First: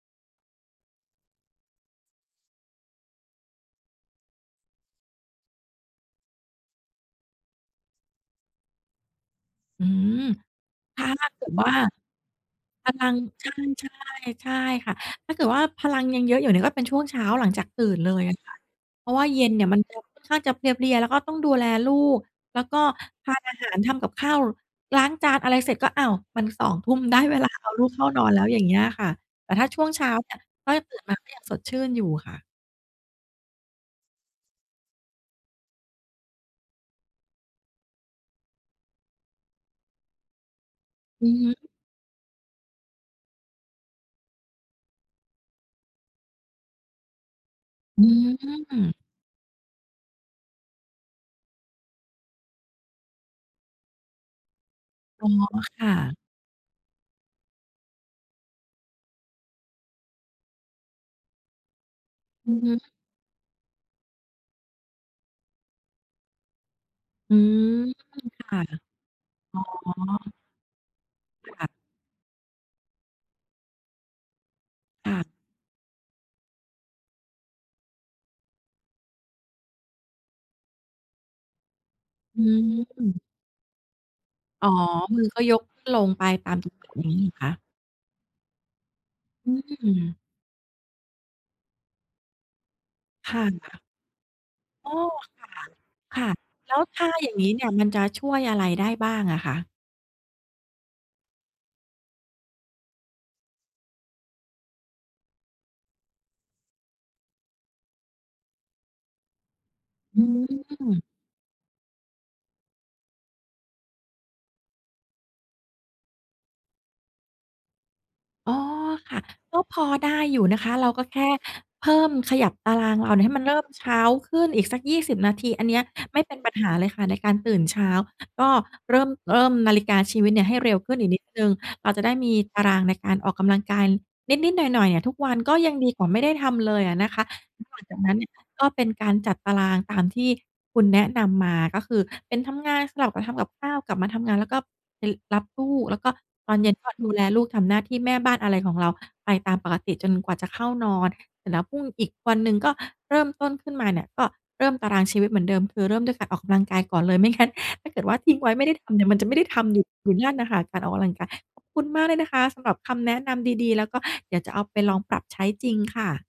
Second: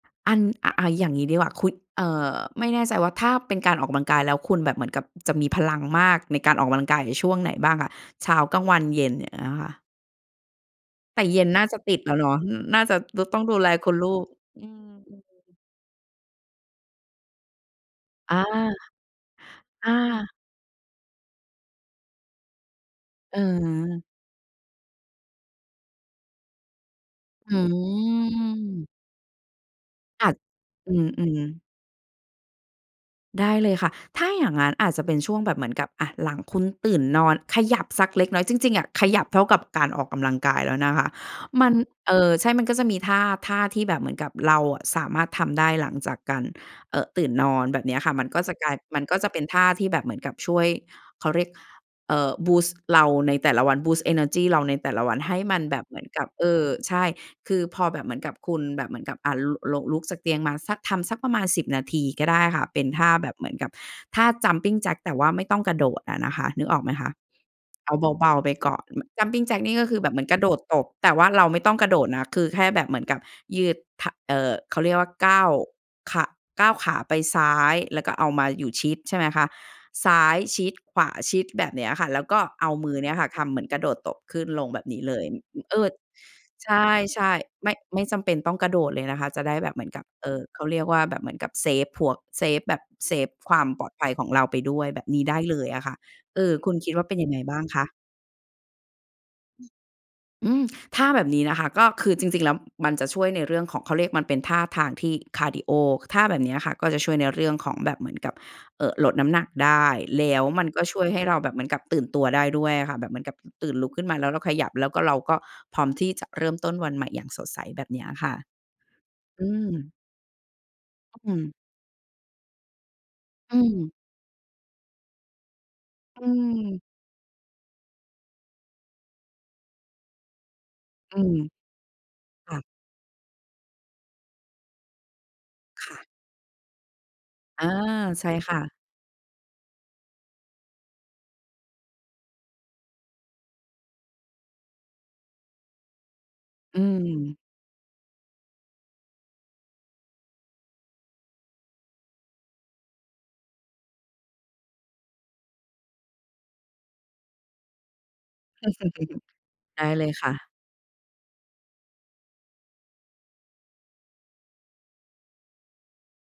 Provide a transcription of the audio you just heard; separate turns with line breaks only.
อัน อ อา อย่างงี้ดีกว่า คุ้ย เอ่อ ไม่แน่ใจว่าถ้าเป็นการออกกำลังกายแล้วคุณแบบเหมือนกับจะมีพลังมากในการออกกำลังกายอยู่ช่วงไหนบ้างคะ? เช้า กลางวัน เย็น อย่างเงี้ยค่ะ
อืม ถ้า
แต
ถ
่
้า
เย
เก
็
ิ
น
ด
น่
ว
า
่า
จะติดแล้วเนาะ อ น่า
พ
จะ
ลัง
ต ต้อง
ใช่
ดูแลคุณลูก
ๆ ใช่
อืม
ค่ะ
อื
ถ้าเกิด
อ
ว่าพลังยังเยอะอยู่เนี่ย ก็เป็นช่วงเช้าหลังจากตื่นเลย
อ
อ
า
ะค่ะ เพราะว่าเย็นเนี่ยมัน
อ
จะค่อน
า
ข้างจะเพลีย ๆ แล้วก็ต้องดูแลลูก แล้วก็ท
อ
า
ื
น
อ
อาห
ฮ
าร ทำ
ึ
กับข้าว ล้างจาน อะไรเสร็จ ก็ อ้าว มัน 20:00 น. ได้เวล
อ
าเอาลูกเข้านอนแล้ว อย่างเงี้
ื
ย
ม
ค่ะ แต่ถ้าช่วงเช้า
อ
เน
า
ี
จ
่ยก็จะ
อ
ต
ื
ื่นมาก็ย
ม
ังสด
ๆ
ชื่นอยู่ค่ะ
ได้เลยค่ะ ถ้าอย่างงั้นอาจจะเป็นช่วงแบบเหมือนกับ อา หลังคุณตื่นนอนขยับสักเล็กน้อย จริง ๆ อะ ขยับเท่ากับการออกกำลังกายแล้วนะคะ
อือฮึ
มัน เอ่อ ใช่มันก็จะมีท่า ท่าที่แบบเหมือนกับเราอะสามารถทำได้หลังจากการ เอ่อ ตื่นนอน แบบเนี้ย
อื
ค่ะ มันก็จะกลาย
อ
มันก็จะเป็นท่าที่แบบเหมือนกับช่วย เขาเรียก เอ่อ บูสต์ เราในแต่ละวัน บูสต์ เอเนอร์จี เราในแต่ละวัน
อ๋อ
ให้มันแบ
ค
บ
่
เหมือน
ะ
กับ เออ ใช่ คือพอแบบเหมือนกับคุณแบบเหมือนกับ อ่า ล ลง ลุกจากเตียงมาสัก ทำสักประมาณ 10 นาทีก็ได้
อื
ค
อ
่ะ
ฮ
เป
ึ
็นท่าแบบเหมือนกับท่า jumping jack แต่ว่าไม่ต้องกระโดดอะนะคะ นึกออกไหมคะ
อืม
เอาเบา
ค
ๆ ไป
่ะ
ก่อน
อ
ม jumping jack นี่
๋อ
ก็คือแบบเหมือนกระโดดตบ แต่ว่าเราไม่
ค่ะ
ต้องกระโดดนะ คือแค่แบบเหมือนกับยืด ท เอ่อ เขาเรียกว่
ค
า
่
ก
ะ
้าว ข ก้าวขาไปซ้าย แล้วก็เอามาอยู่ชิด ใช่ไหมคะ ซ้ายชิด ขวาชิด แบบเนี้ยค่ะ แล้วก
อ
็
ื
เอามือเนี้ย
ม
ค่ะทำเหมือนกระโดดตบขึ้นล
อ๋
ง
อ
แบบนี้เล
มื
ย
อก็ย
อ
ก
อ เ
ข
อ
ึ้
ิ
น
้ด
ลงไปตามท
ใช
ุกครั้ง อย่างงี้เหร
่
อคะ?
ๆ ไม่ ไม่จำเป็นต้องกระโดดเลยนะคะ จะ
อ
ไ
ื
ด้แบบเหมือนกับ
ม
เอ่อ เขาเรียกว่าแบบเหมือนกับเซฟพวก เซฟแบบ เซฟ
ผ่า
ค
น
วาม
ค่
ป
ะ
ลอดภัยของเราไปด้ว
อ
ย
๋อ
แบบนี้ได้เลยอะค่ะ
ค่ะ ค่ะ
เออ ค
แ
ุ
ล้
ณ
ว
คิด
ท
ว่า
่า
เป็นย
อย
ั
่
ง
า
ไง
งงี้
บ้
เ
า
น
ง
ี่ย
ค
มัน
ะ?
จะช่วยอะไรได้บ้างอะค
อื
ะ?
ม อืม ท่าแบบนี้นะคะก็คือจริง ๆ แล้ว มันจะช่วยในเรื่องของ เขาเรียกมันเป็นท่าทางที่ คาร์ดีโอ ค ท่าแบบเนี้ยค่ะก็จะช่วยในเรื่องของแบบเหมือนกับ เอ่อ ลดน้ำหนักได้
อ
แ
ื
ล้วมันก็ช่
ม
วยให้เราแบบเหมือนกับตื่นตัวได้ด้วยอะค่ะ แบบเหมือนกับ อ ตื่น ลุกขึ้นมาแล้วเราขยับ แล้วก็เราก็พร้อมที่จะเริ่มต้นวันใหม่อย่างสดใส แบบเนี้ยค่ะ
อ๋อ ค่ะ
อื
ก็พอ
ม
ได้อยู่นะคะ เราก็แค
อ อื
่
อ
เพิ่ม ขยับตารางเราเนี่ยให้มัน
อ
เ
ื
ริ่มเช
ม
้าขึ้นอีกสัก 20 นาที อันเนี้ยไ
อ
ม่
ื
เป็นปัญหา
ม
เลยค่ะในการตื่นเช้า ก็เริ่ม เริ่มนาฬิกาชีวิตเนี่ยให้เร็วขึ้นอีก
อื
นิด
ม
หนึ่ง เราจะได้มี
ค่
ตา
ะ
รางในการออกกำลังการนิด ๆ หน่อย ๆ อะทุกวัน ก็ยัง
ค
ดี
่
ก
ะ
ว่าไม่ได้ทำเลยอะนะคะ
อา
หลังจากนั้นเ
ใ
น
ช
ี่
่
ย
ค่
ก็
ะ
เป็นการจัดตารางตามที่คุณแนะนำมา ก็คือเป็นทำงาน สลับกับทำกับข้าว กลับมาทำงานแล้วก็ไปรับลูก แล้วก็ตอนเย็
อ
น
ื
ก็ดูแล
ม
ลูก ทำหน้าที่แม่บ้าน อะไรของเราไปตามปกติจนกว่าจะเข้านอนเสร็จแล้วพรุ่ง อีกวันหนึ่งก็เริ่มต้นขึ้นมาเนี่ย ก็เริ่มตารางชีวิตเหมือนเดิม คือเริ่มด้วยการออกกำลังกายก่อนเลย ไม่ งั้น ถ้าเกิดว่าทิ้งไว้ไม่ได้ทำเนี่ย มันจะไม่ได้ทำอย
ได
ู่
้เล
อย
ย
ู่น
ค
ั
่
่นน่
ะ
ะค่ะ การออกกำลังกาย ขอบคุณมากเลยนะคะสำหรับคำแนะนำดี ๆ แล้วก็เดี๋ยวจะเอาไปลองปรับใช้จริงค่ะ